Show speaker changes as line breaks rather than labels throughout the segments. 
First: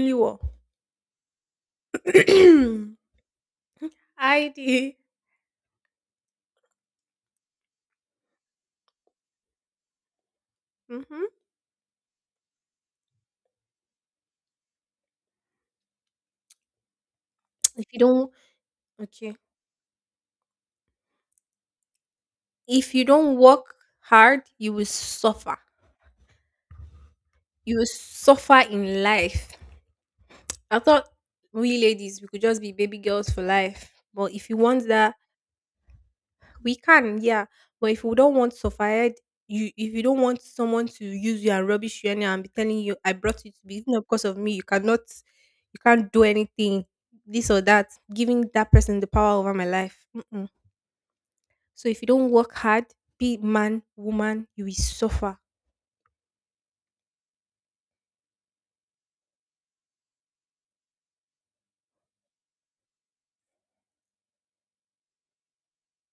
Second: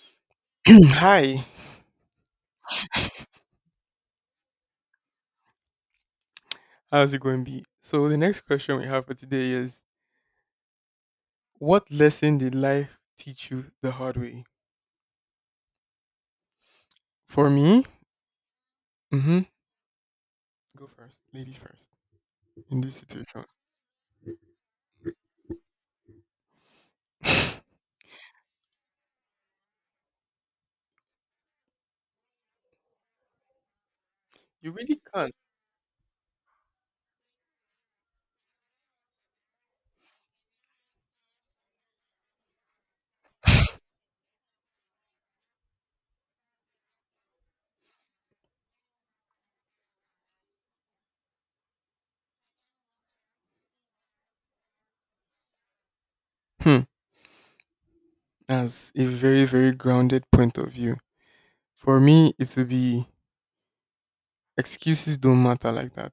Holy war.
Hi,
ID.
how's it going, B? So the next question we have for today is,
Mm-hmm.
what lesson did life teach you the hard way? For me,
If you don't, okay.
mm-hmm. Go first, lady first. In
If
this
you don't
situation,
work hard, you will suffer. You will suffer in life. I thought we ladies we could just be baby girls for life. But if you
you
want
really
that,
can't.
we can, yeah. But if you don't want suffered, you if you don't want someone to use you and rubbish you anyhow and be telling you I brought you to be not because of me, you cannot you can't do anything, this or that, giving that person the power over my life. Mm-mm. So if you don't work hard, be it man, woman, you will suffer.
Hmm. As a very, very grounded point of view, for me, it would be excuses don't matter like that.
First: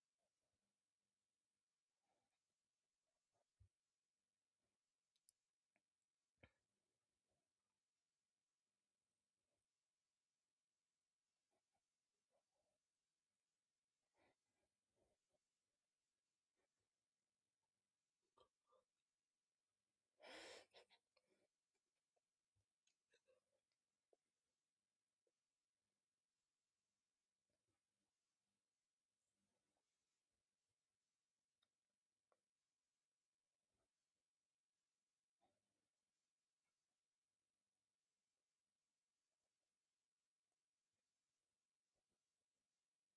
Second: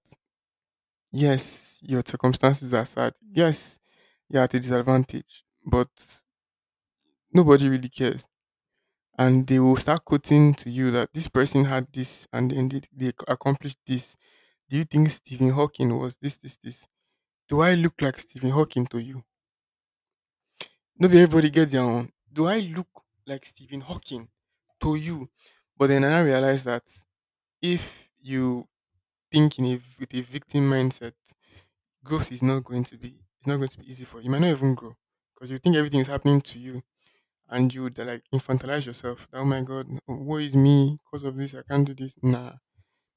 Yes, your circumstances are sad. Yes, you're at a disadvantage, but nobody really cares, and they will start quoting to you that this person had this, and then they accomplished this. Do you think Stephen Hawking was this, this, this? Do I look like Stephen Hawking to you? Nobody, everybody gets their own. Do I look like Stephen Hawking to you? But then I realized that if you think with a victim mindset, growth is not going to be it's not going to be easy for you. You might not even grow because you think everything is happening to you, and you would like infantilize yourself. Oh my god, woe is me because of this. I can't do this. Nah,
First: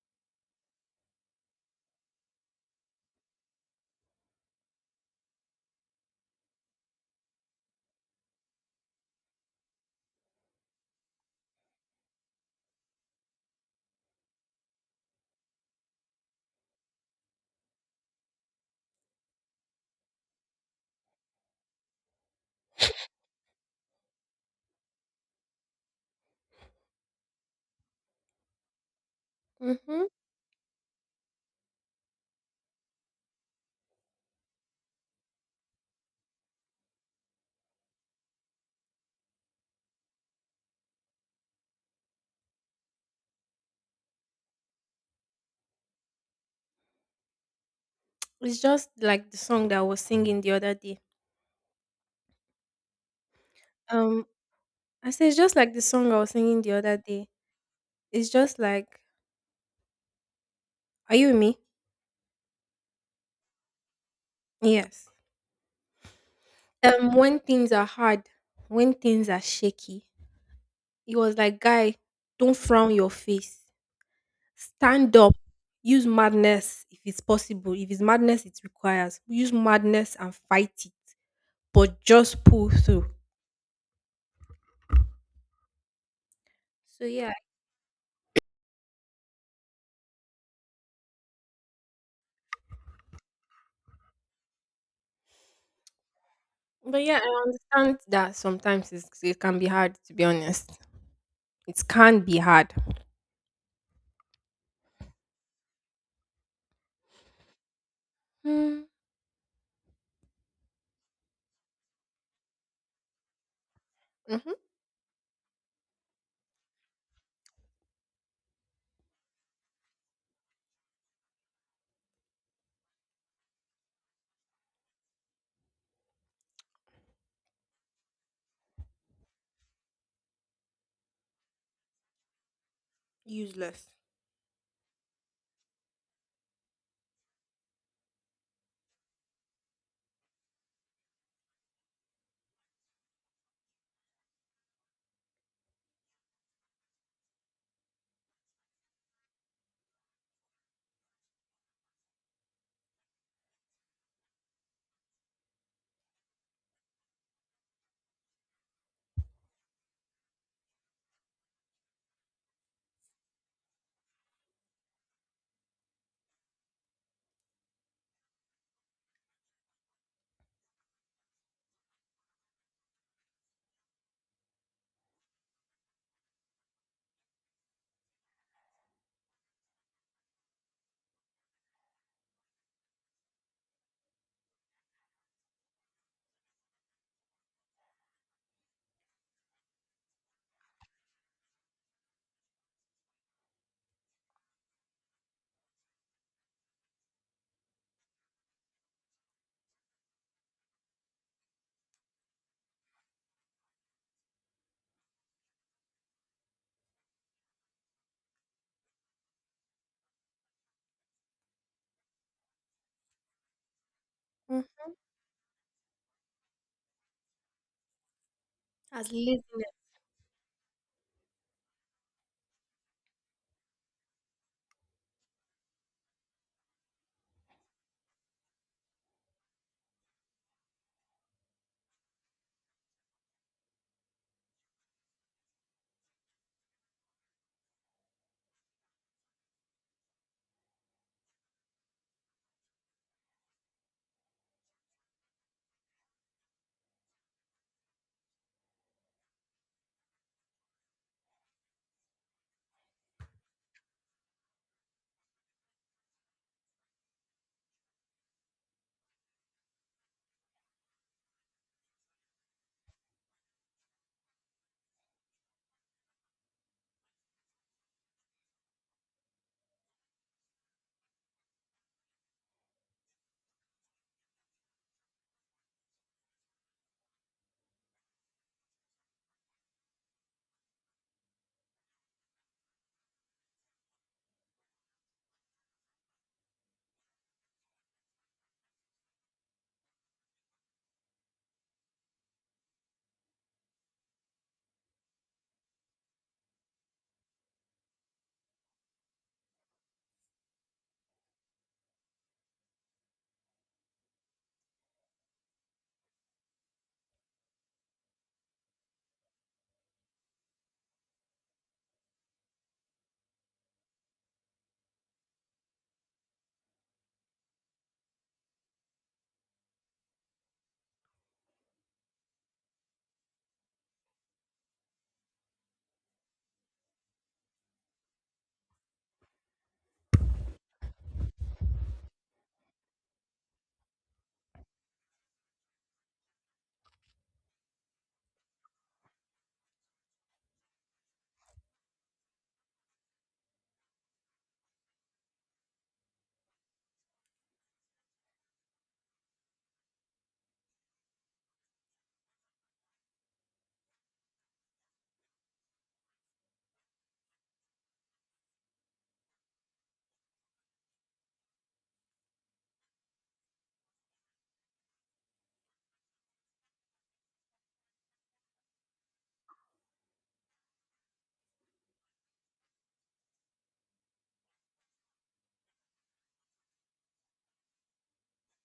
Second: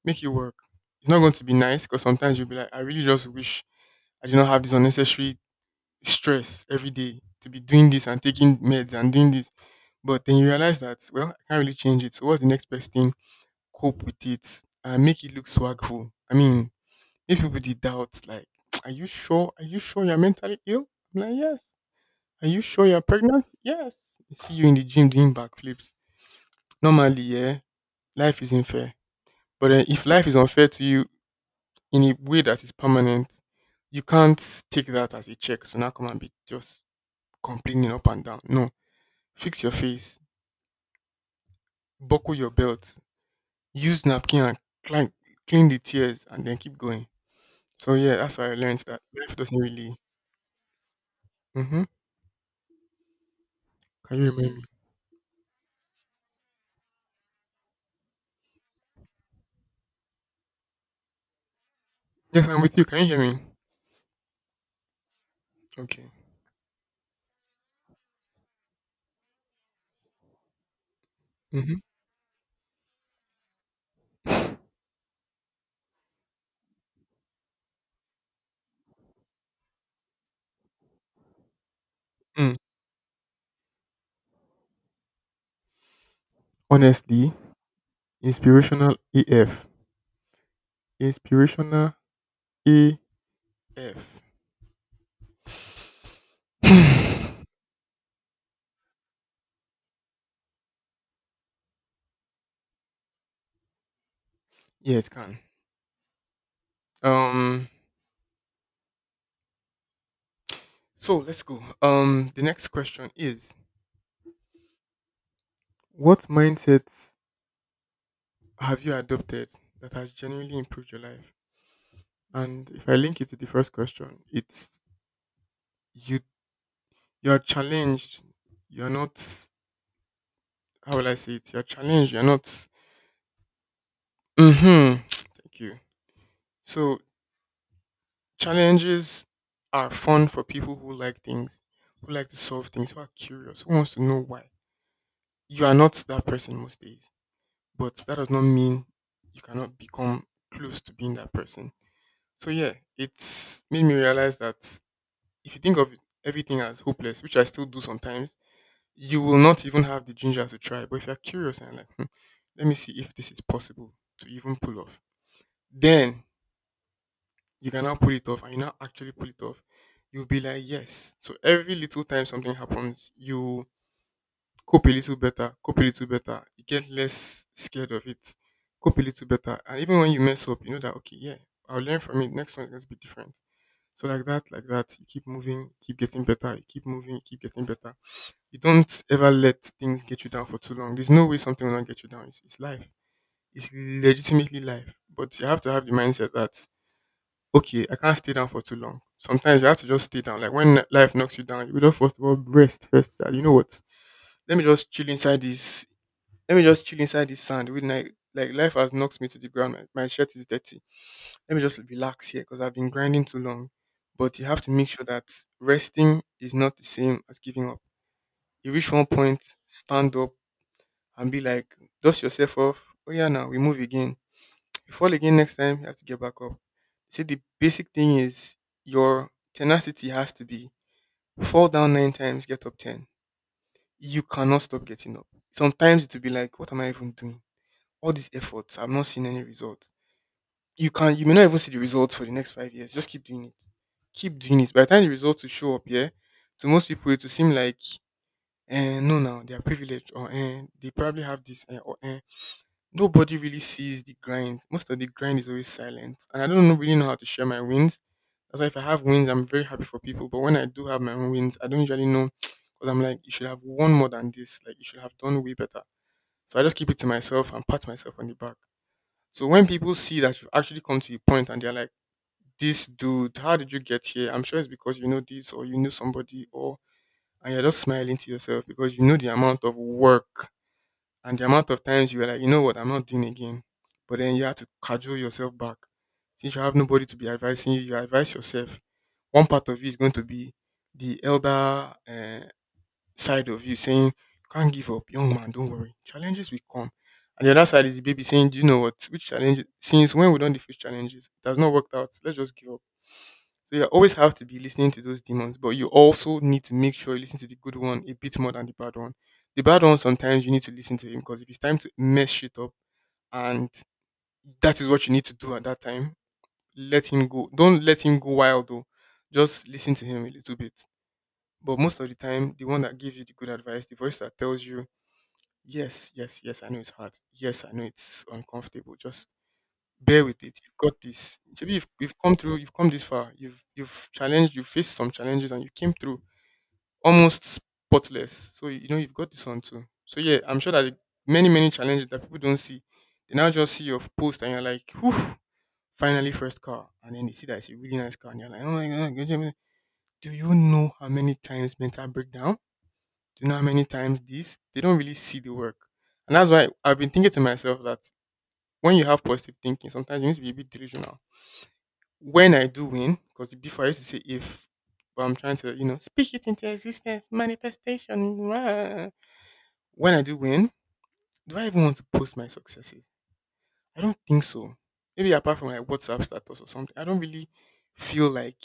make it work. It's not going to be nice because sometimes you'll be like, I really just wish I did not have this unnecessary stress every day, to be doing this and taking meds and doing this. But then you realize that, well, I can't really change it. So what's the next best thing? Cope with it and make it look swagful. I mean, if people did doubt, like, are you sure? Are you sure you're mentally ill? I'm like, yes. Are you sure you're pregnant? Yes. See you in the gym doing backflips. Normally, yeah, life isn't fair. But then
Hmm.
if life is unfair to you in a way that is permanent, you can't take that as a check. So now come and be just complaining up and down. No. Fix your face, buckle your belt, use napkin and clean, clean the tears, and then keep going. So yeah, that's how I
It's
learned
just
that
like
life
the
doesn't
song that I
really.
was singing the other day.
Hmm. Can you
Um,
hear me?
I said it's just like the song I was singing the other day. It's just like, are you with me?
Yes, I'm with you. Can you hear me?
Yes.
Okay.
When things are hard, when things are shaky, it was like,
Mm-hmm.
guy, don't frown your face. Stand up. Use madness if it's possible. If it's madness, it requires use madness and fight it, but just
Mm.
pull through. So
Honestly,
yeah,
inspirational AF. Inspirational AF.
But yeah, I understand that sometimes it can be hard, to be honest. It can be hard.
Yeah, it can. Um,
Mm.
so let's go. The next question is:
Mm-hmm.
what mindsets have you adopted that has genuinely improved your life? And if I link it to the first question, it's you. You're challenged. You're not. How will I say it? You're challenged. You're not.
Useless.
Mm-hmm. Thank you. So challenges are fun for people who like things, who like to solve things, who are curious, who wants to know why. You are not that person most days, but that does not mean you cannot become close to being that person. So yeah, it's made me realize that if you think of everything as hopeless, which I still do sometimes, you will not even have the ginger to try. But if you're curious and like, let me see if this is possible to even pull off, then you can now pull it off, and you now actually pull it off. You'll be like, yes. So every little time something happens, you cope a little better, cope a little better. You get less scared of it, cope a little better. And even when you mess up, you know that, okay, yeah, I'll learn from it. Next one is going to be different. So, like that, you keep moving, keep getting better, you keep moving, you keep getting better. You don't ever let things get you down for too long. There's no way something will not get you down. It's life, it's legitimately life. But you have to have the mindset that, okay, I can't stay down for too long. Sometimes you have to just stay down. Like when life knocks you down, you will just first of all rest first. That, you know what? Let me just chill inside this Let me just chill inside this sand with like life has knocked me to the ground. My shirt is dirty. Let me just relax here because I've been grinding too long. But you have
Mm.
to make sure that resting is not the same as giving up. You reach one
As
point,
laziness.
stand up and be like, dust yourself off. Oh yeah, now we move again. You fall again next time. You have to get back up. See, the basic thing is your tenacity has to be fall down 9 times, get up 10. You cannot stop getting up. Sometimes it will be like, what am I even doing? All these efforts, I'm not seeing any results. You may not even see the results for the next 5 years. Just keep doing it. Keep doing it. By the time the results will show up, yeah, to most people it will seem like no now, they are privileged, or they probably have this or. Nobody really sees the grind. Most of the grind is always silent. And I don't really know how to share my wins. That's why if I have wins, I'm very happy for people. But when I do have my own wins, I don't usually know because I'm like, you should have won more than this. Like you should have done way better. So I just keep it to myself and pat myself on the back. So when people see that you've actually come to a point, and they're like, this dude, how did you get here? I'm sure it's because you know this, or you knew somebody, or and you're just smiling to yourself because you know the amount of work and the amount of times you were like, you know what, I'm not doing again. But then you have to cajole yourself back. Since you have nobody to be advising you, you advise yourself. One part of you is going to be the elder side of you saying, "Can't give up, young man, don't worry. Challenges will come." And the other side is the baby saying, "Do you know what? Which challenge? Since when we don't face challenges, it has not worked out. Let's just give up." So you always have to be listening to those demons, but you also need to make sure you listen to the good one a bit more than the bad one. The bad one, sometimes you need to listen to him, because if it's time to mess shit up, and that is what you need to do at that time, let him go. Don't let him go wild, though. Just listen to him a little bit. But most of the time, the one that gives you the good advice, the voice that tells you yes, yes, yes. I know it's hard. Yes, I know it's uncomfortable. Just bear with it. You've got this. Maybe you've come through. You've come this far. You've challenged. You faced some challenges, and you came through almost spotless. So you know you've got this one too. So yeah, I'm sure that many, many challenges that people don't see, they now just see your post and you're like, whew, finally first car, and then they see that it's a really nice car, and you're like, oh my god, do you know how many times mental breakdown? Do you know how many times this? They don't really see the work. And that's why I've been thinking to myself that when you have positive thinking, sometimes you need to be a bit delusional. When I do win, because before I used to say if, but I'm trying to speak it into existence, manifestation. Rah. When I do win, do I even want to post my successes? I don't think so. Maybe apart from like WhatsApp status or something, I don't really feel like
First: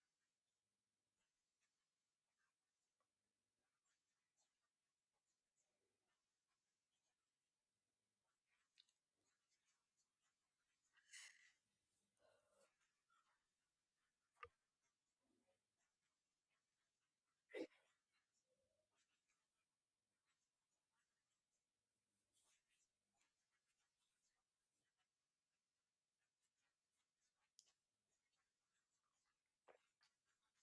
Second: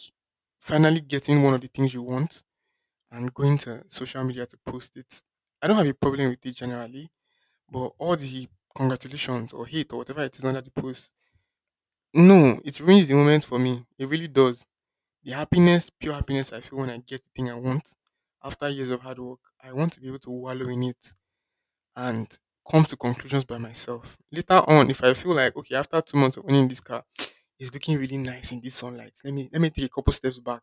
finally getting one of the things you want and going to social media to post it. I don't have a problem with it generally. But all the congratulations or hate or whatever it is under the post, no, it ruins the moment for me. It really does. The happiness, pure happiness I feel when I get the thing I want after years of hard work, I want to be able to wallow in it and come to conclusions by myself. Later on, if I feel like okay, after 2 months of owning this car, it's looking really nice in this sunlight. Let me take a couple steps back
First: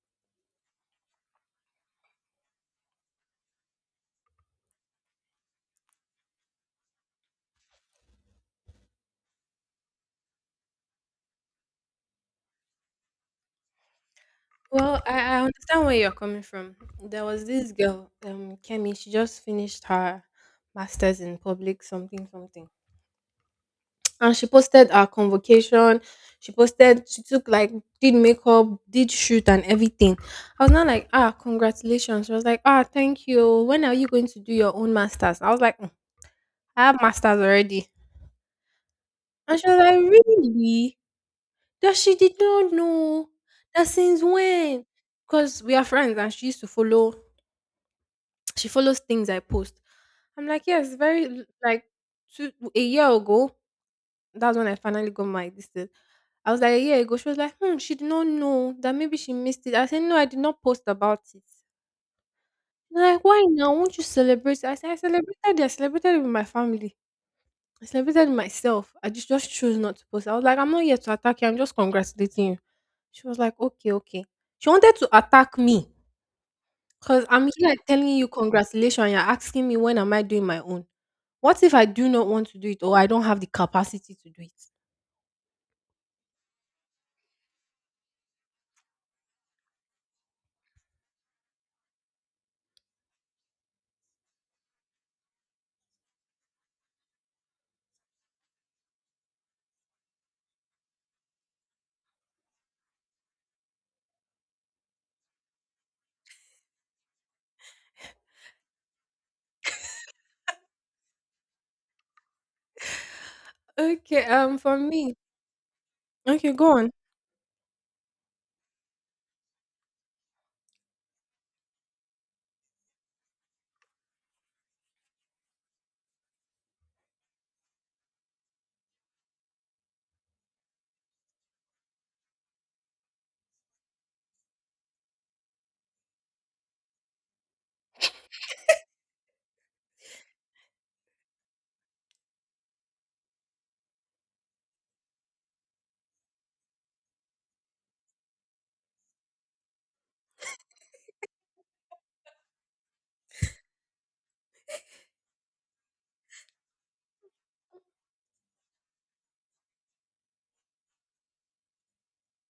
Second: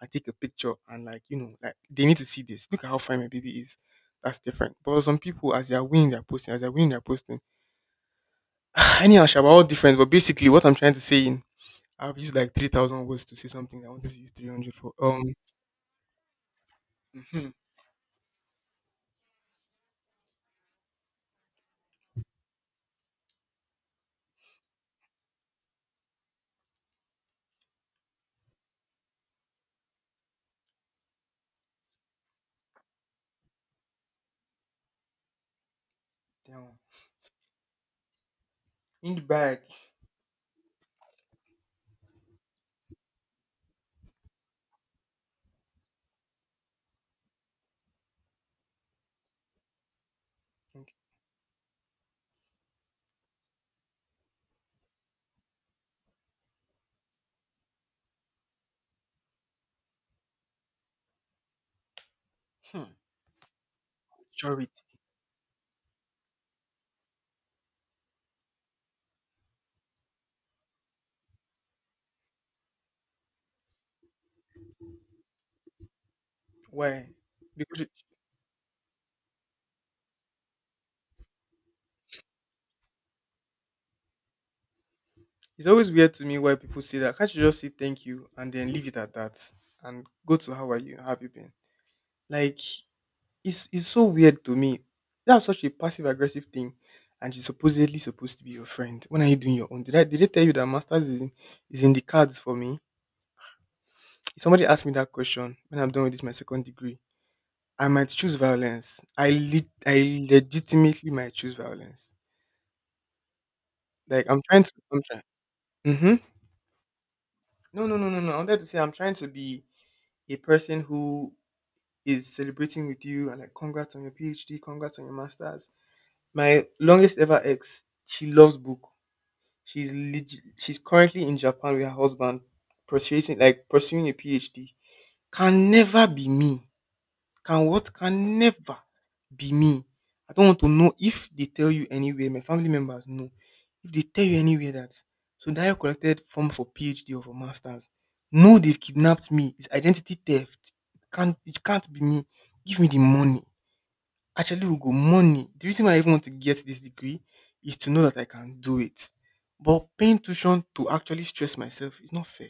and take a picture and like they need to see this. Look at how fine my baby is. That's different. But some people, as they are winning their posting, as they're winning their posting, Tiny and Shaba all different, but basically, what I'm trying to say in I've used like 3,000 words to say something. I wanted to use 300 for.
Well, I, I understand where you're coming from. There was
Mhm.
this girl, Kemi, she just finished her master's in public something something. And she posted her convocation. She posted, she took like, did makeup, did shoot and everything. I was not like, ah, congratulations. She was like, ah, thank you. When are you going to do your own master's? I was like,
Damn.
I have masters already.
In the
And
bag.
she was like, really? That she did not know. That since when? Because we are friends and she follows things I post. I'm like, yes, very like two a year ago, that's when I finally got my this thing. I was like a year ago. She was like, hmm, she did not know that maybe she missed it. I said, no, I did not post about it.
Hmm,
They're like, why now? Won't you celebrate?
charity.
I said, I celebrated it. I celebrated it with my family. I celebrated myself. I just chose not to post. I was like, I'm not here to attack you. I'm just congratulating you. She was like, okay, okay. She wanted to attack me
Why?
because I'm here
Because
like,
it-
telling you congratulations. And you're asking me when am I doing my own? What if I do not want to do it or I don't have the capacity to do it?
it's always weird to me why people say that. Can't you just say thank you and then leave it at that and go to how are you? How have you been? Like it's so weird to me. That's such a passive aggressive thing, and she's supposedly supposed to be your friend. When are you doing your own? Did they tell you that masters is in the cards for me? If somebody asks me that question when I'm done with this my second degree, I might choose violence. I legitimately might choose violence.
Okay.
Like
For
I'm
me.
trying. Mm-hmm.
Okay, go on.
No, no, no, no, no. I wanted to say I'm trying to be a person who is celebrating with you and like congrats on your PhD, congrats on your masters. My longest ever ex, she loves book. She's currently in Japan with her husband, pursuing a PhD. Can never be me. Can never be me. I don't want to know if they tell you anywhere, my family members know. If they tell you anywhere that So Sundayo collected form for PhD or for masters, no, they've kidnapped me. It's identity theft. It can't be me. Give me the money. Actually we go money. The reason why I even want to get this degree is to know that I can do it. But paying tuition to actually stress myself is not fair.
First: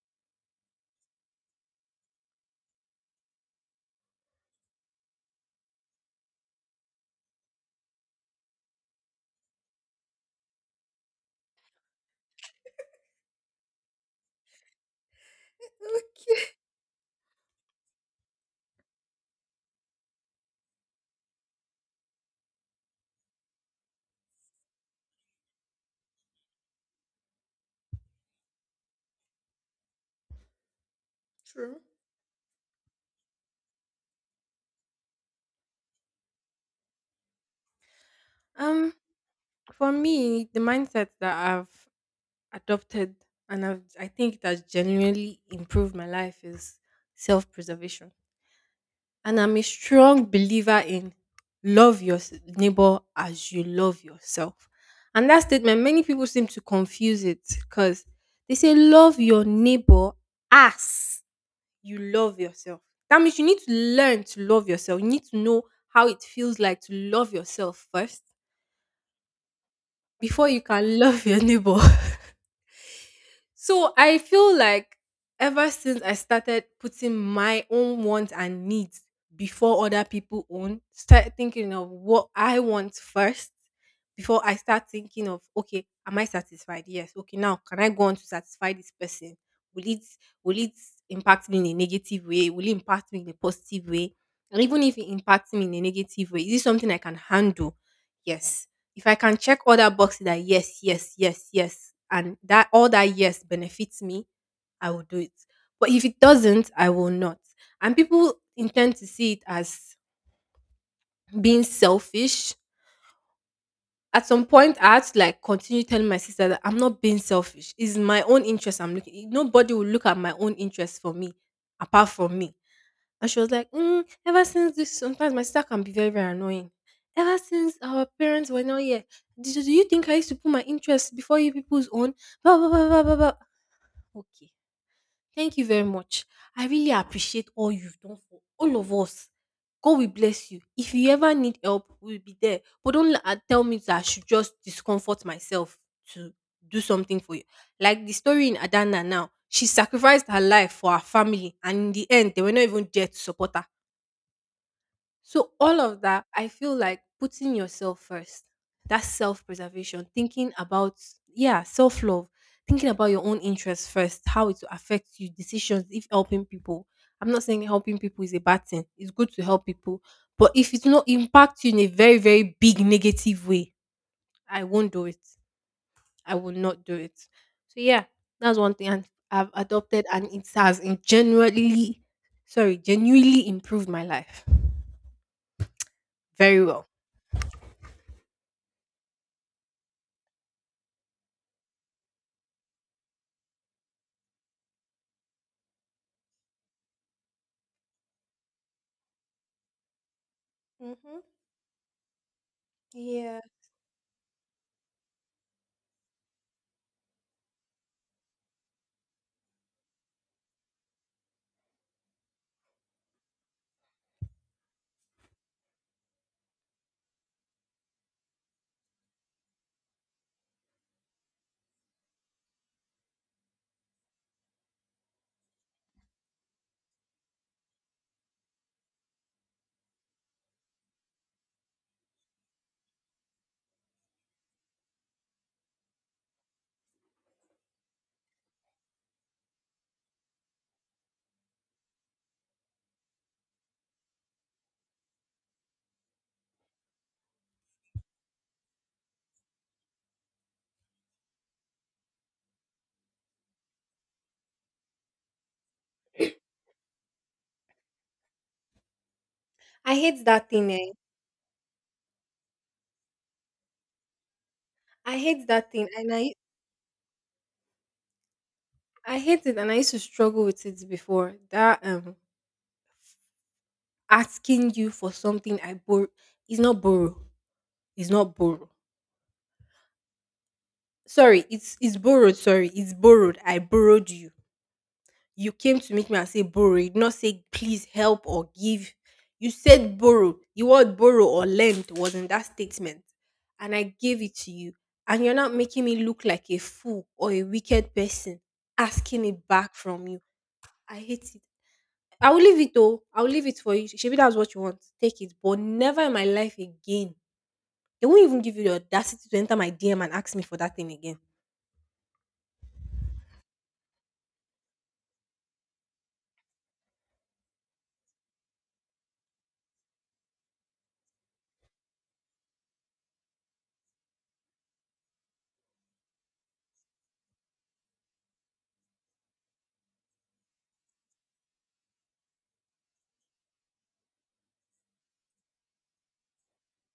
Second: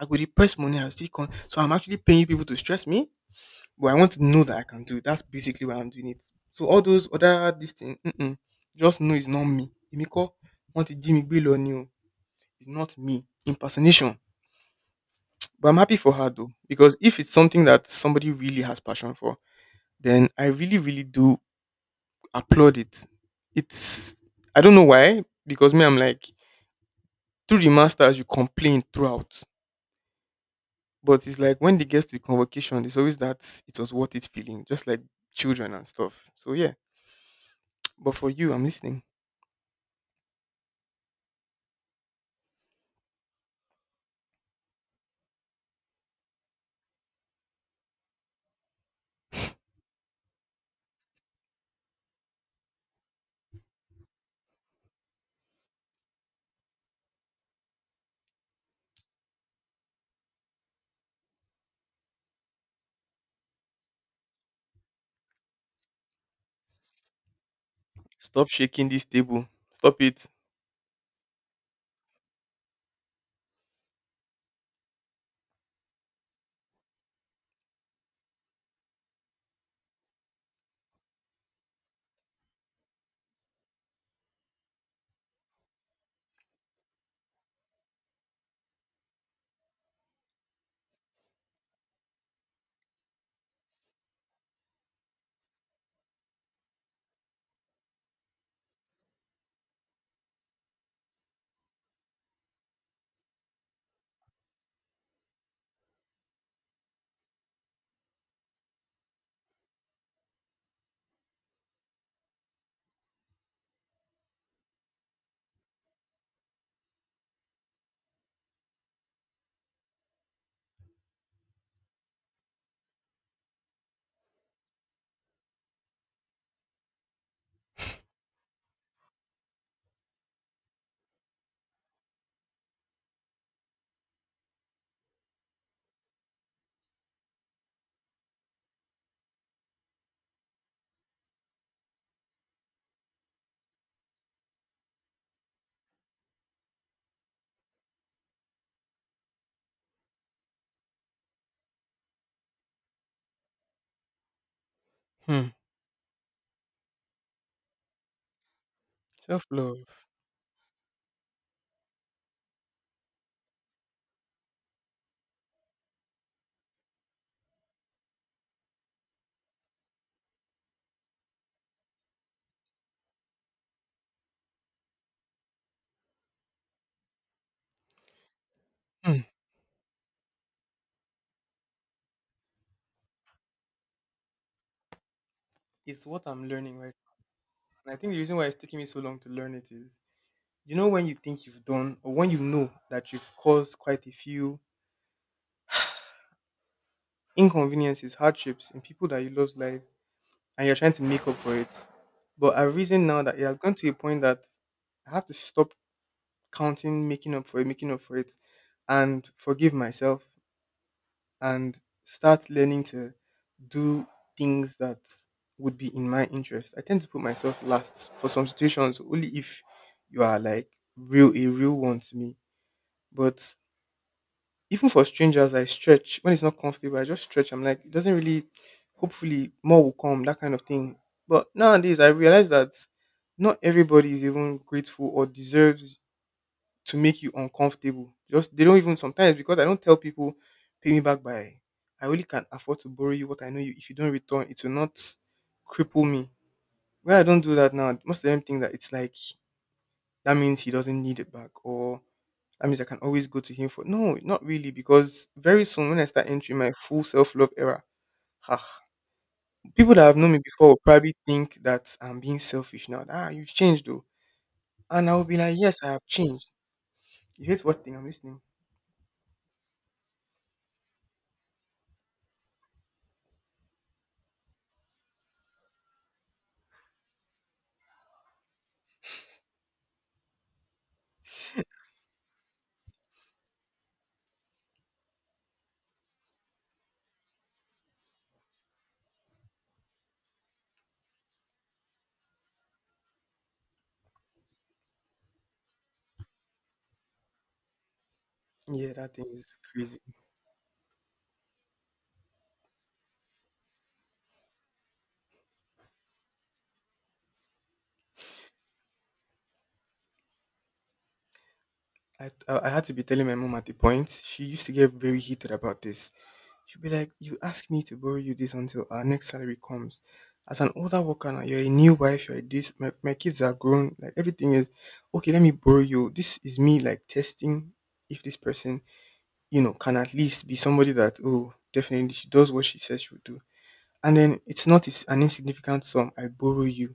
I go dey press money I still come, so I'm actually paying people to stress me? But I want to know that I can do it. That's basically why I'm doing it. So all those other this thing, mm-mm, just know it's not me. Emiko want to Jimmy Bill on you. It's not me. Impersonation. But I'm happy for her though,
Okay.
because if it's something that somebody really has passion for, then I really, really do applaud it. It's, I don't know why, because me I'm like through the masters you complain throughout. But it's like when
True.
they get to the convocation, it's always that it was worth it feeling, just like children and stuff. So yeah. But for you, I'm
Um,
listening.
for me, the mindset that I've adopted and I've, I think it has genuinely improved my life is self preservation. And I'm a strong believer in love your neighbor as you love yourself. And that statement, many people seem to confuse it because they say love your neighbor as you love yourself. That means you need to learn to love yourself. You need to know how it feels like to love yourself first
Stop shaking this table. Stop it.
before you can love your neighbor. So I feel like ever since I started putting my own wants and needs before other people own, start thinking of what I want first before I start thinking of okay, am I satisfied? Yes. Okay, now can I go on to satisfy this person? Will it will it impact me in a negative way? Will it impact me in a positive way? And even if it impacts me in a negative way, is it something I can handle? Yes. If I can check all that boxes that yes, yes, yes, yes, and that all that yes benefits me, I will do it. But if it doesn't, I will not. And people intend to see it as being selfish. At some point, I had to like continue telling my sister that I'm not being selfish. It's my own interest I'm looking. Nobody will look at my own interest for me apart from me. And she was like, mm, ever since this, sometimes my sister can be very, very annoying. Ever since our parents were not here, do you think I used to put my interests before you people's own? Blah, blah, blah, blah, blah, blah. Okay. Thank you very much. I really appreciate all you've done for all of us. God will bless you. If you ever need help, we'll be there. But don't tell me that I should just discomfort myself to do something for you. Like the story in Adana now, she sacrificed her life for her family, and in the end, they were not even there to support her,
Hmm.
so all of that, I feel like putting yourself first. That's
Self love.
self-preservation, thinking about yeah, self-love, thinking about your own interests first, how it will affect you, decisions, if helping people. I'm not saying helping people is a bad thing. It's good to help people. But if it will not impact you in a very, very big negative way, I won't do it. I will not do it. So yeah, that's one thing and
Hmm.
I've adopted and it has genuinely improved my life
It's what I'm
very
learning
well.
right now. And I think the reason why it's taking me so long to learn it is, you know, when you think you've done, or when you know that you've caused quite a few inconveniences, hardships in people that you love's life and you're trying to
Mhm.
make up for it. But I reason now that
Yeah.
it has gone to a point that I have to stop counting making up for it, making up for it, and forgive myself. And start learning to do things that would be in my interest. I tend to put myself last for some situations only if you are like real a real one to me. But even for strangers I stretch when it's not comfortable, I just stretch. I'm like it doesn't really, hopefully more will come, that kind of thing. But nowadays I realize that not everybody is even grateful or deserves to make you uncomfortable. Just they don't even sometimes, because I don't tell people pay me back by, I only can afford to borrow you what I know you, if you don't return it will not cripple me. Where I don't do that now, most of them think that it's like that means he doesn't need it back, or that means I can always go to him for, no, not really, because very soon when I start entering my full self love era, ah, people
I
that have
hate
known me
that
before
thing,
will
eh.
probably think that I'm being selfish now. Ah, you've changed though. And I
I
will be
hate
like,
that
yes,
thing
I have
and I
changed. You hate what thing? I'm listening.
I hate it and I used to struggle with it before. That asking you for something I borrow is not borrow. It's not borrow. Sorry, it's borrowed, sorry. It's borrowed. I borrowed you. You came to meet me and say borrow. You did not say please help or give. You said borrow. The word borrow or lend was in that statement. And I gave it to you. And you're not making me look like a fool or a wicked person
Yeah, that
asking
thing
it
is
back
crazy.
from you. I hate it. I will leave it though. I will leave it for you. Maybe that's what you want. Take it. But never in my life again. They won't even give you the audacity to enter my DM and ask me for that thing again.
I had to be telling my mom at the point. She used to get very heated about this. She'd be like, "You ask me to borrow you this until our next salary comes. As an older worker now, you're a new wife. You're this. My kids are grown. Like everything is okay. Let me borrow you. This is me like testing if this person, you know, can at least be somebody that, oh, definitely she does what she says she will do. And then it's not it's an insignificant sum. I borrow you.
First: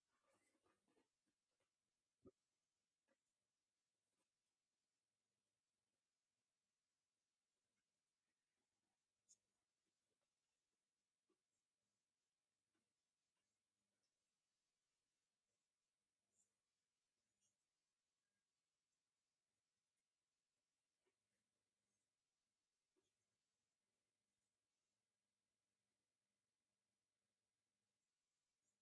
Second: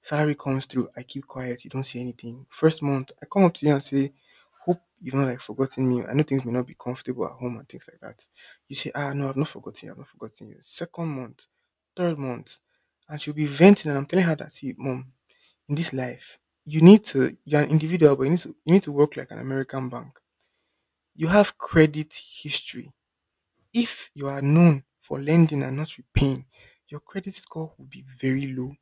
Salary comes through, I keep quiet, you don't say anything. First month, I come up to you and say, hope you don't like forgotten me. I know things may not be comfortable at home and things like that. You say, ah no, I've not forgotten you, I've not forgotten you. Second month, third month, and she'll be venting and I'm telling her that see, mom, in this life, you need to you're an individual, but you need to work like an American bank. You have credit history. If you are known for lending and not repaying, your credit score will be very low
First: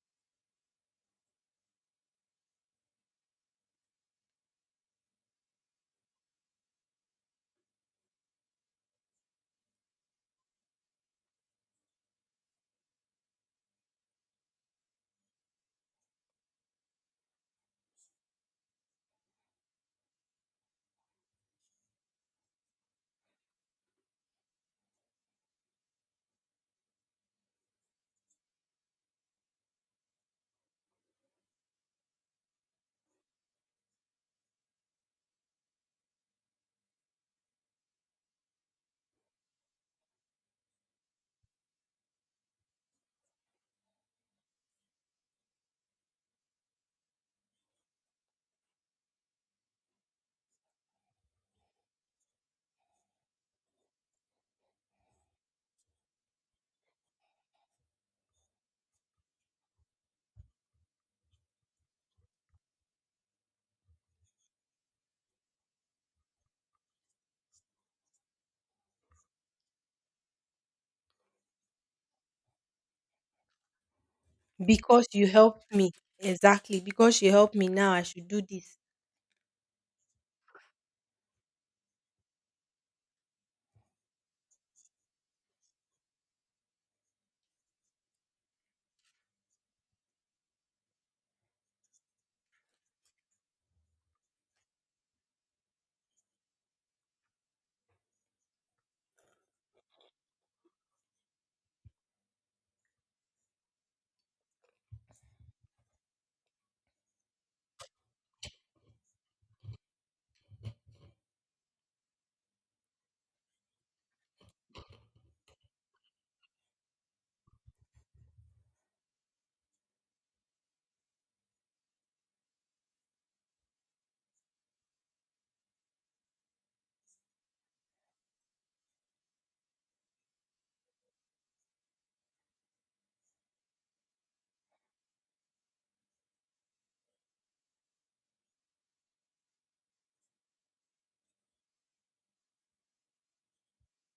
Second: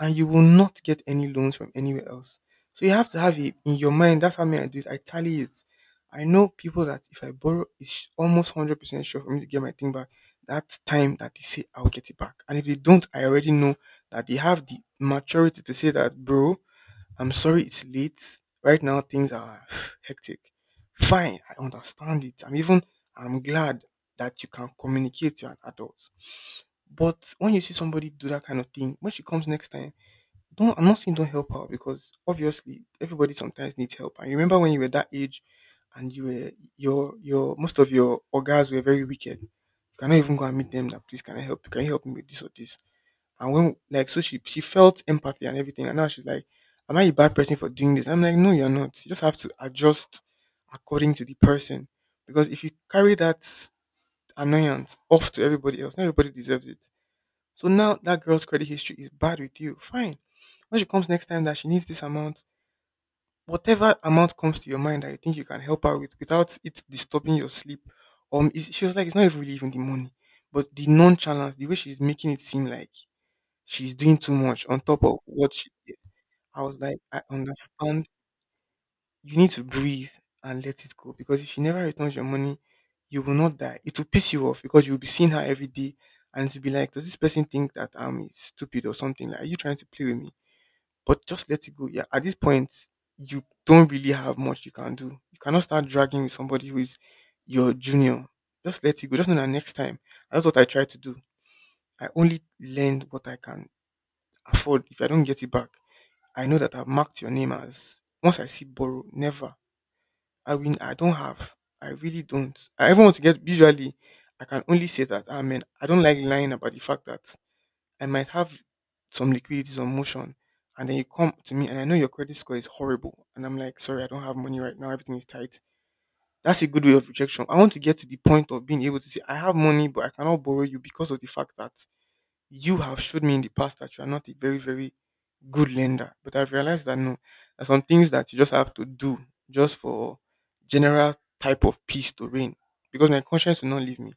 and you will not get any loans from anywhere else. So you have to have it in your mind. That's how me I do it. I tally it. I know people that if I borrow, it's almost 100% sure for me to get my thing back. That time that they say I'll get it back. And if they don't, I already know that they have the maturity to say that, bro, I'm sorry it's late. Right now things are hectic. Fine, I understand it. I'm glad that you can communicate to an adult. But when you see somebody do that kind of thing, when she comes next time, don't, I'm not saying don't help her, because obviously everybody sometimes needs help. And you remember when you were that age and your most of your orgas were very wicked. You cannot even go and meet them that please can I help you? Can you help me with this or this? And when like so she felt empathy and everything, and now she's like, am I a bad person for doing this? I'm like, no, you're not. You just have to adjust according to the person. Because if you carry that annoyance off to everybody else, not everybody deserves it. So now that girl's credit history is bad with you. Fine. When she comes next time that she needs this amount, whatever amount comes to your mind that you think you can help her with without it disturbing your sleep. It's, she was like, it's not even really even the money, but the nonchalance, the way she's making it seem like she's doing too much on top
Because
of
you
what
helped
she
me.
did. I was
Exactly.
like, I
Because you helped me now, I
understand.
should do this.
You need to breathe and let it go, because if she never returns your money, you will not die. It will piss you off because you'll be seeing her every day and it will be like, does this person think that I'm stupid or something? Like, are you trying to play with me? But just let it go. Yeah, at this point, you don't really have much you can do. You cannot start dragging with somebody who is your junior. Just let it go. Just know that next time. That's what I try to do. I only lend what I can afford. If I don't get it back, I know that I've marked your name as once I see borrow, never. I mean, I don't have. I really don't. I even want to get, usually I can only say that, I mean I don't like lying about the fact that I might have some liquidity, some motion, and then you come to me and I know your credit score is horrible and I'm like, sorry, I don't have money right now, everything is tight. That's a good way of rejection. I want to get to the point of being able to say I have money but I cannot borrow you because of the fact that you have showed me in the past that you are not a very, very good lender. But I've realized that no, there are some things that you just have to do just for general type of peace to reign. Because my conscience will not leave me.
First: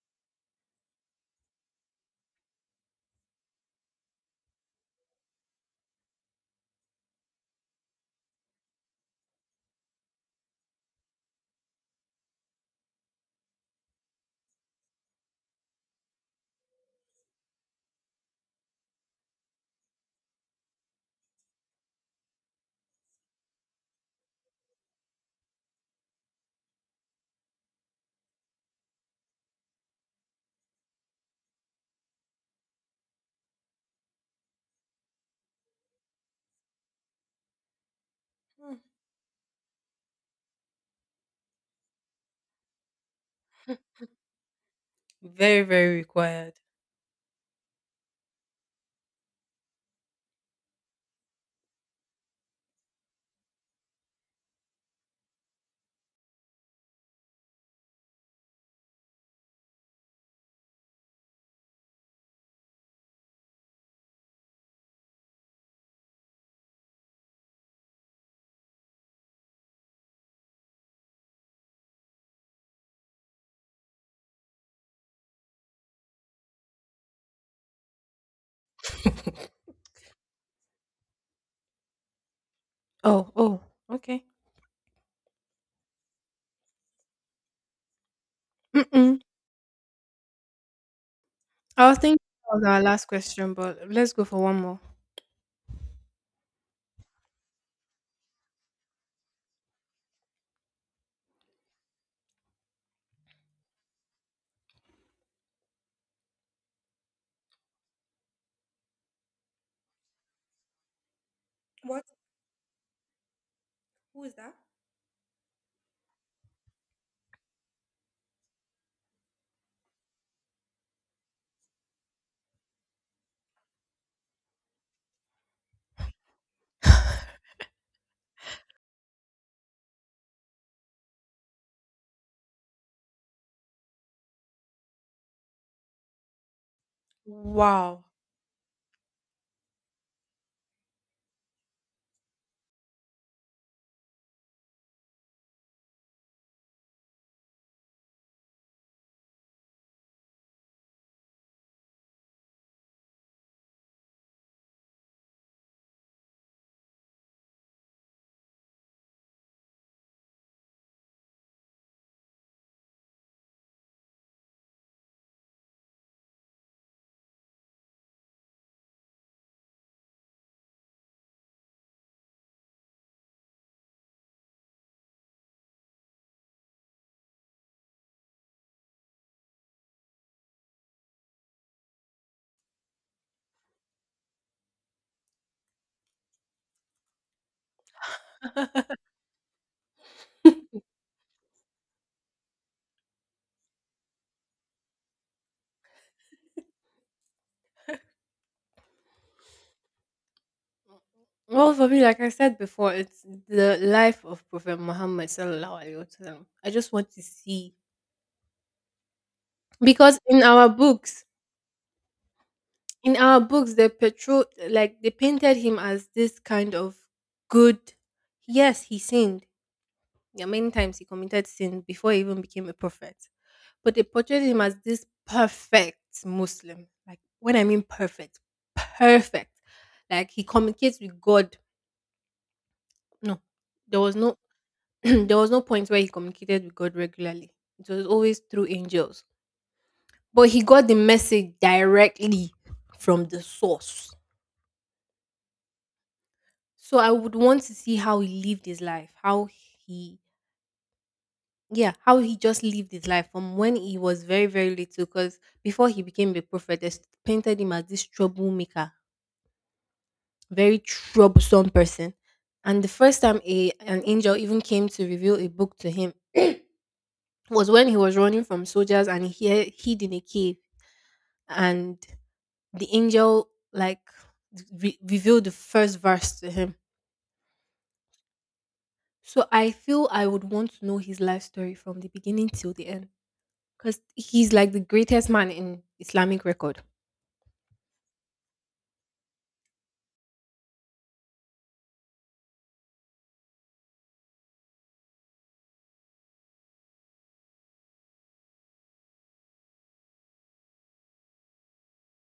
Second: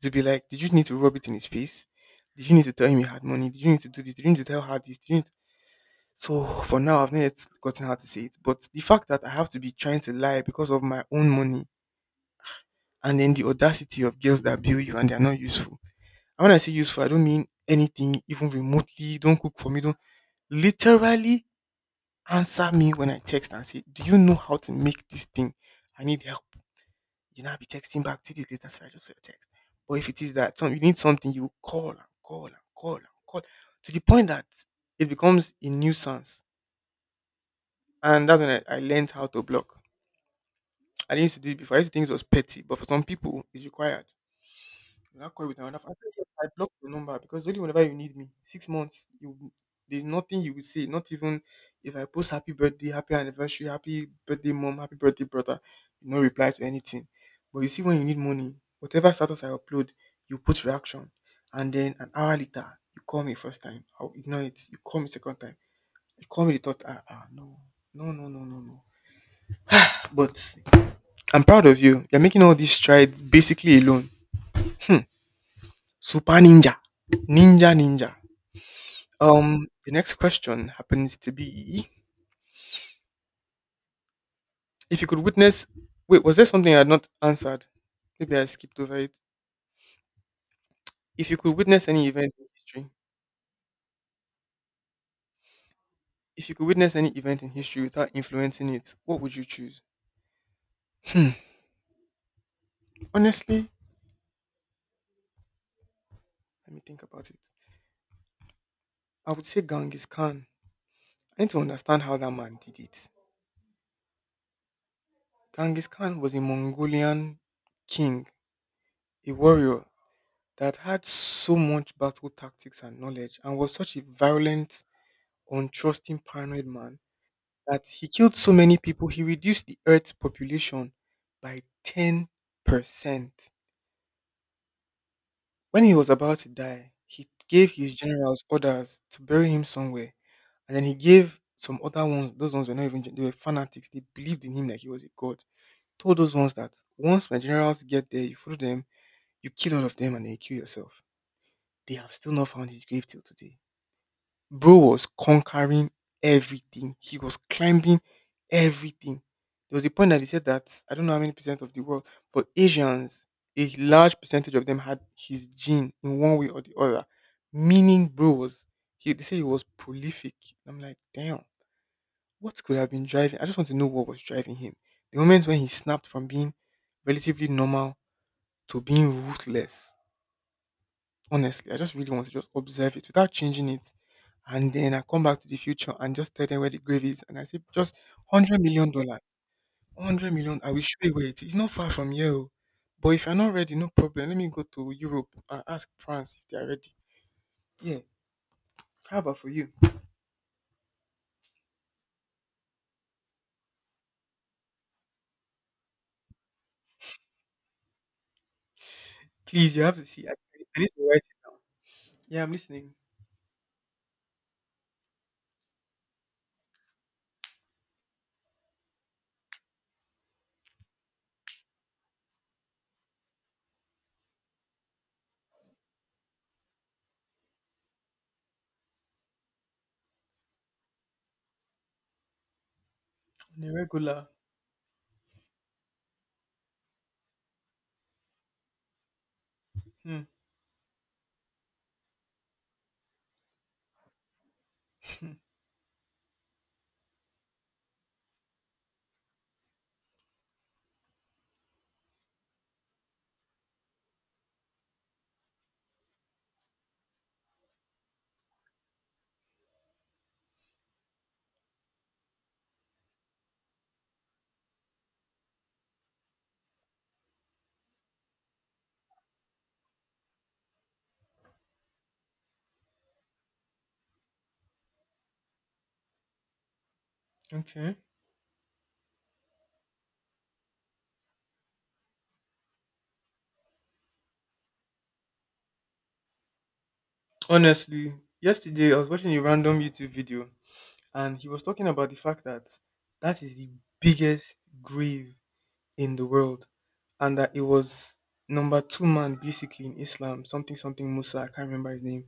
It'll be like, did you need to rub it in his face? Did you need to tell him you had money? Did you need to do this? Did you need to tell her this? Did you need to-" So for now, I've not yet gotten how to say it. But the fact that I have to be trying to lie because of my own money, and then the audacity of girls that bill you and they are not useful. And when I say useful, I don't mean anything even remotely. Don't cook for me. Don't literally answer me when I text and say, "Do you know how to make this thing? I need help." I'll be texting back 2 days later, "Sorry, I just saw your text." But if it is that some, you need something, you call and call and call and call to the point that it becomes a nuisance. And that's when
Hmm.
I learned how to block. I didn't used to do it before. I used to think it was petty, but for some people, it's required. You now call with
Very,
another. I
very
said, "Yes, I
required.
blocked your number because only whenever you need me. 6 months, you there's nothing you will say. Not even if I post happy birthday, happy anniversary, happy birthday mom, happy birthday brother, you no reply to anything. But you see, when you need money, whatever status I upload, you put reaction, and then an hour later you call me first time. I'll ignore it. You call me second time. You call me the third. Ah, ah, no, no, no, no, no, no." But I'm proud of you. You're making all these strides basically alone. Super ninja, ninja, ninja. The next question happens to be
Oh, oh, okay.
if you could witness. Wait, was there something I had not answered? Maybe I skipped over it.
Mm-mm.
If you could witness
I was
any
thinking
event in
that was our
history,
last question, but let's go for one more.
If you could witness any event in history without influencing it, what would you choose? Hmm. Honestly, let me think about it. I would say Genghis Khan. I need to understand
What?
how that man did it.
Who is that?
Genghis Khan was a Mongolian king, a warrior that had so much battle tactics and knowledge and was such a violent, untrusting, paranoid man that he killed so many people he reduced the earth's population by 10%. When he was about to die, he gave his
Wow.
generals orders to bury him somewhere. And then he gave some other ones, those ones were not even, they were fanatics. They believed in him like he was a god. Told those ones that once my generals get there, you follow them, you kill all of them, and then you kill yourself. They have still not found his grave till today. Bro was conquering everything. He was climbing everything. There was a point that he said that I don't know how many percent of the world, but Asians, a large percentage of them had his gene in one way or the other. Meaning, bro was he they say he was prolific. I'm like, damn, what could have been driving? I just want to know what was driving him. The moment when he snapped from being relatively normal to being ruthless. Honestly, I just really want to just observe it without changing it. And then I come back to the future and just tell them where the grave is. And I say, just $100 million. $100, I will show you where it is. It's not far from here. Oh. But if you're not ready, no problem. Let me go to Europe and ask France if they are ready. Yeah. How about for you?
Well, for me, like I said before, it's the life of Prophet Muhammad sallallahu alaihi wasallam. I just want to see
Please, you have to
because
see. I, I need to write it. Yeah, I'm listening.
in our books, they petro like they painted him as this kind of good. Yes, he sinned. Yeah, many times he committed sin before he even became a prophet. But they portrayed him as this perfect Muslim. Like, when I mean perfect, perfect. Like, he communicates with God. No,
On a
there was
regular.
no. There was no point where he communicated with God regularly. It was always through angels.
Hmm.
But he got the message directly from the source. So I would want to see how he lived his life, how he yeah how he just lived his life from when he was very very little, because before he became a prophet they painted him as this troublemaker, very troublesome person. And the first time a an angel even came to reveal a book to him was when he was running from soldiers and he hid in a cave. And the angel like revealed the first verse to him.
Okay.
So I feel I would want to know his life story from the beginning till the end, because he's like the greatest man in Islamic record.
Honestly, yesterday I was watching a random YouTube video and he was talking about the fact that that is the biggest grave in the world, and that it was number two-man basically in Islam, something something Musa, I can't remember his name,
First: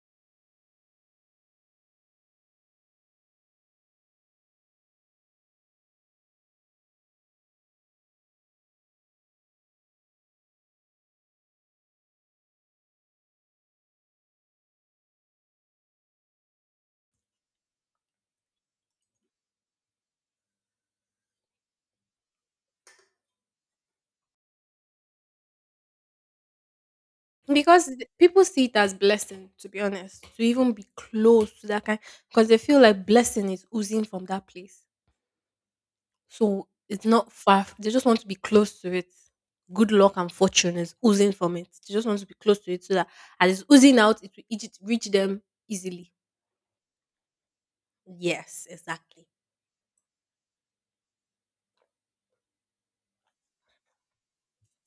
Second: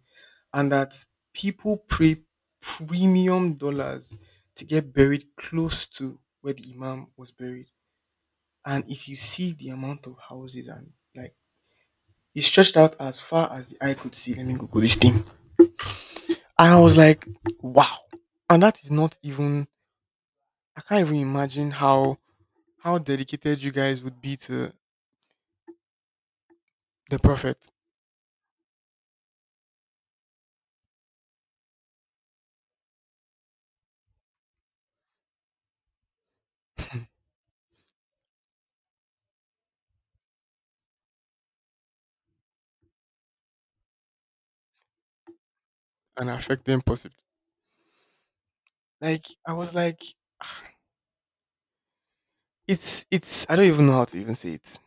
and that people pay premium dollars to get buried close to where the Imam was buried, and if you see the amount of houses and like it stretched out as far as the eye could see. Let me Google this thing, and I was like, wow, and that is not even. I can't even imagine how dedicated you guys would be to the prophet.
Because people see it as blessing, to be honest, to even be close to that kind, because they feel like blessing is oozing from that place. So it's not far. They just want to be close to it. Good luck and fortune is oozing from it. They just want to be close to it so that as it's oozing out, it will reach them easily.
and affect them possibly.
Yes,
Like
exactly.
I was like, it's I don't even know how to even say it.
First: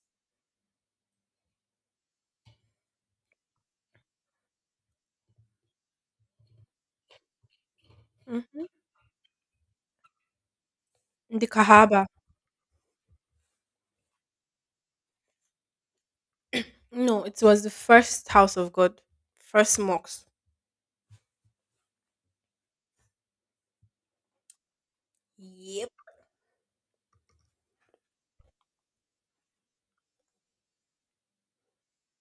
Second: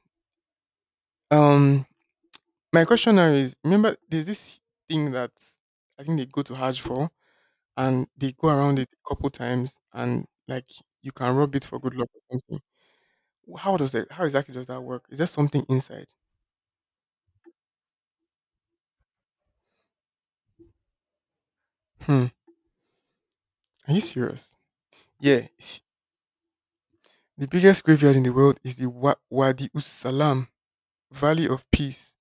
Um, my question now is: remember, there's this thing that I think they go to Hajj for, and they go
Mm.
around it a couple times, and like you can
The
rub it for good
Kahaba.
luck or something. How does that? How exactly does that work? Is there something inside?
No, it was the first house of God, first mosque.
Hmm. Are you serious? Yeah.
Yeah.
The biggest graveyard in the world is the Wadi Us Salam, Valley of Peace,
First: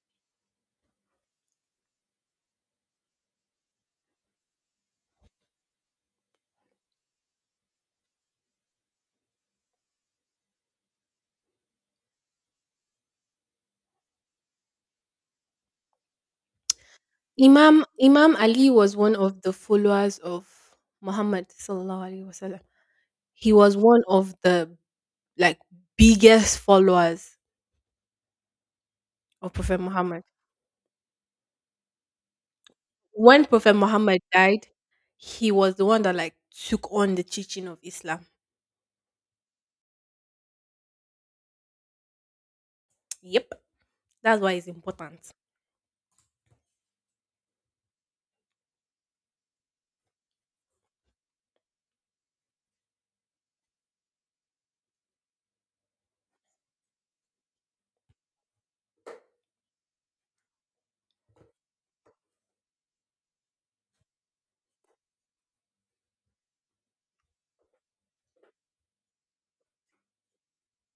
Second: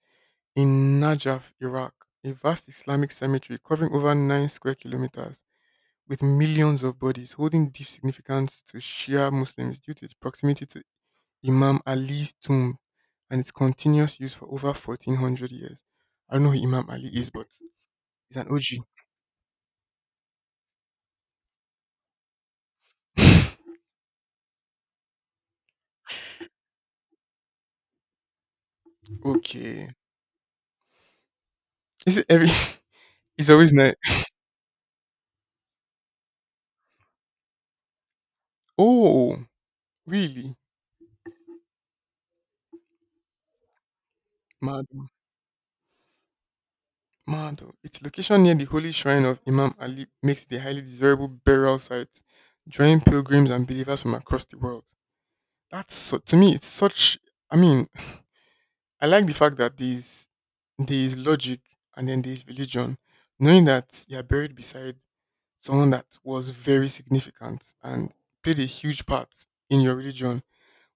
in Najaf, Iraq, a vast Islamic cemetery covering over 9 square kilometers with millions of bodies holding deep significance to Shia Muslims due to its proximity to Imam Ali's tomb and its continuous use for over 1400 years. I don't know who Imam Ali is, but
Imam
he's
Imam
an
Ali was one of the followers of Muhammad sallallahu alaihi wasallam.
OG.
He was one of the like biggest followers of Prophet
okay.
Muhammad.
Is it every?
When
It's always
Prophet
nice.
Muhammad died, he was the one that like took on the teaching of Islam.
Oh, really?
Yep, that's why it's
Mad.
important.
Mad. Oh. Its location near the holy shrine of Imam Ali makes it a highly desirable burial site, drawing pilgrims and believers from across the world. That's so, to me, it's such. I mean, I like the fact that there's logic, and then there's religion. Knowing that you're buried beside someone that was very significant and played a huge part in your religion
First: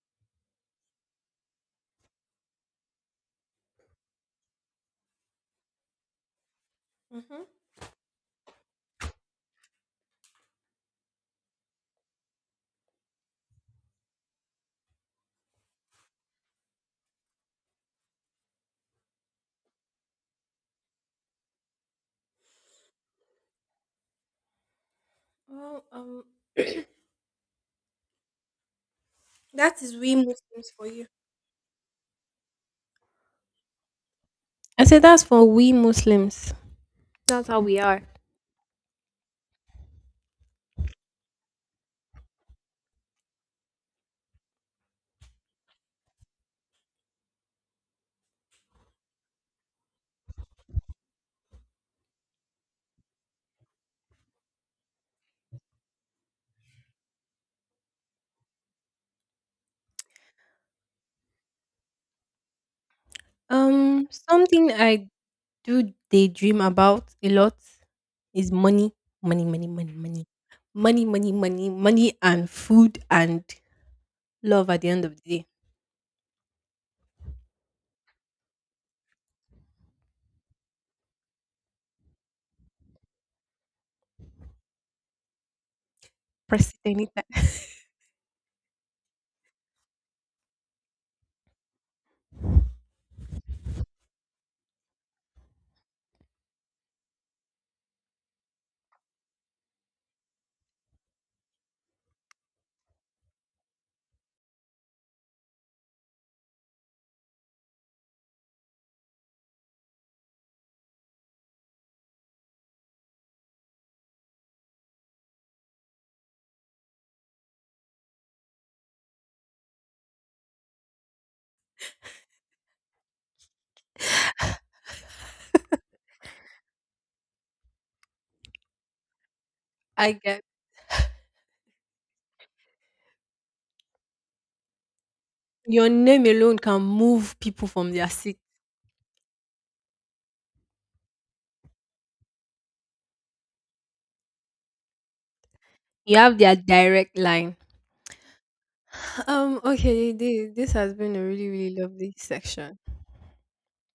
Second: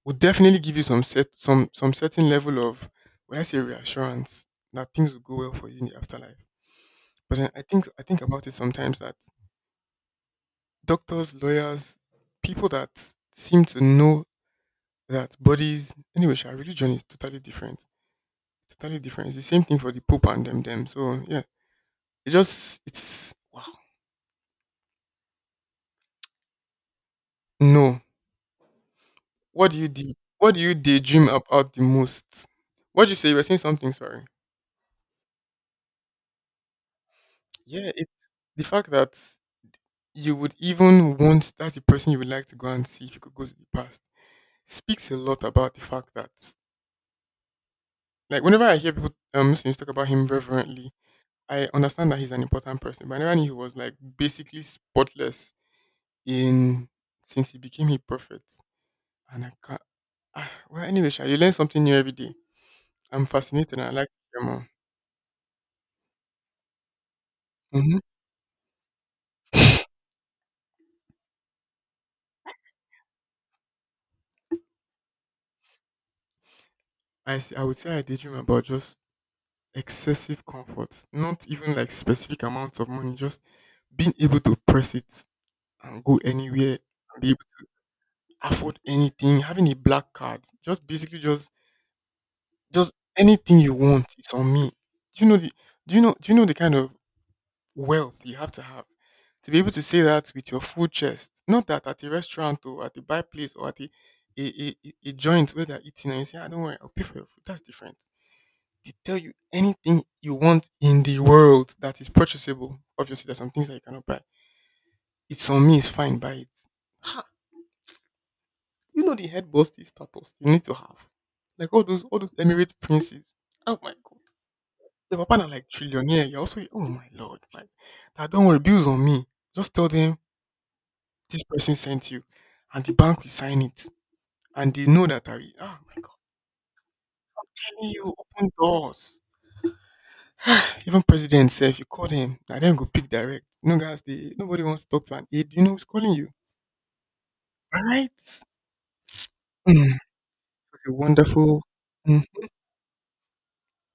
would definitely give you some set some certain level of, when I say reassurance, that things will go well for you in the afterlife. But
Hmm.
then I think about it sometimes that doctors, lawyers, people that seem to know that bodies anyway, our religion is totally different. Totally different. It's the same thing for the Pope and them. So yeah. It just it's wow.
Well,
No. What do
that
you
is
do?
we
What do
Muslims
you
for you.
daydream about the most? What did you say? You were saying something, sorry.
I said that's for we Muslims. That's how we
Yeah,
are.
it's the fact that you would even want that's the person you would like to go and see if you could go to the past speaks a lot about the fact that like whenever I hear people Muslims talk about him reverently, I understand that he's an important person. But I never knew he was like basically spotless in since he became a prophet. And I can't. Ah, well, anyway, Sha, you learn something new every day. I'm fascinated, and I like to hear more.
Something I do they dream about a lot
Mm-hmm.
is money, money, money, money, money, money, money, money, money, and food and love at the end of the day.
I would say I daydream about just excessive comfort, not even like specific amounts of money, just being able to press it and go
Press
anywhere
it
and be
anytime.
able to afford anything, having a black card, just basically just anything you want, it's on me. Do you know the do you know the kind of wealth you have to be able to say that with your full chest? Not that at a restaurant or at a buy place or at a a joint where they're eating and you say, I don't worry, I'll pay for your food. That's different. They tell you anything you want in the world that is purchasable. Obviously, there's some things that you cannot buy. It's on me, it's fine, buy it. Ha, you know the head busty status you need to have. Like all those Emirate princes. Oh my god. Your papa na like trillionaire. You're also oh my lord, like that don't worry, bills on me. Just tell
I
them
get
this person sent you and the bank will sign it. And they know that I will. Ah
your
my god,
name alone can move people
telling
from their
you
seat.
open doors. Even president said if you call him, I then go pick direct. No guys, they nobody wants to talk to an aide. You know who's calling
You
you.
have their direct line.
Right? Mm.
Okay.
It
This
was a
has been a really,
wonderful
really lovely
mm,
section.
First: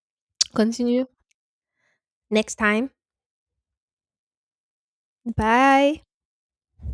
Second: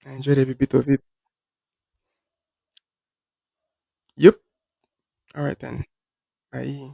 I enjoyed every bit of it.
Continue next time.
Yep. All right then.
Bye.
Bye.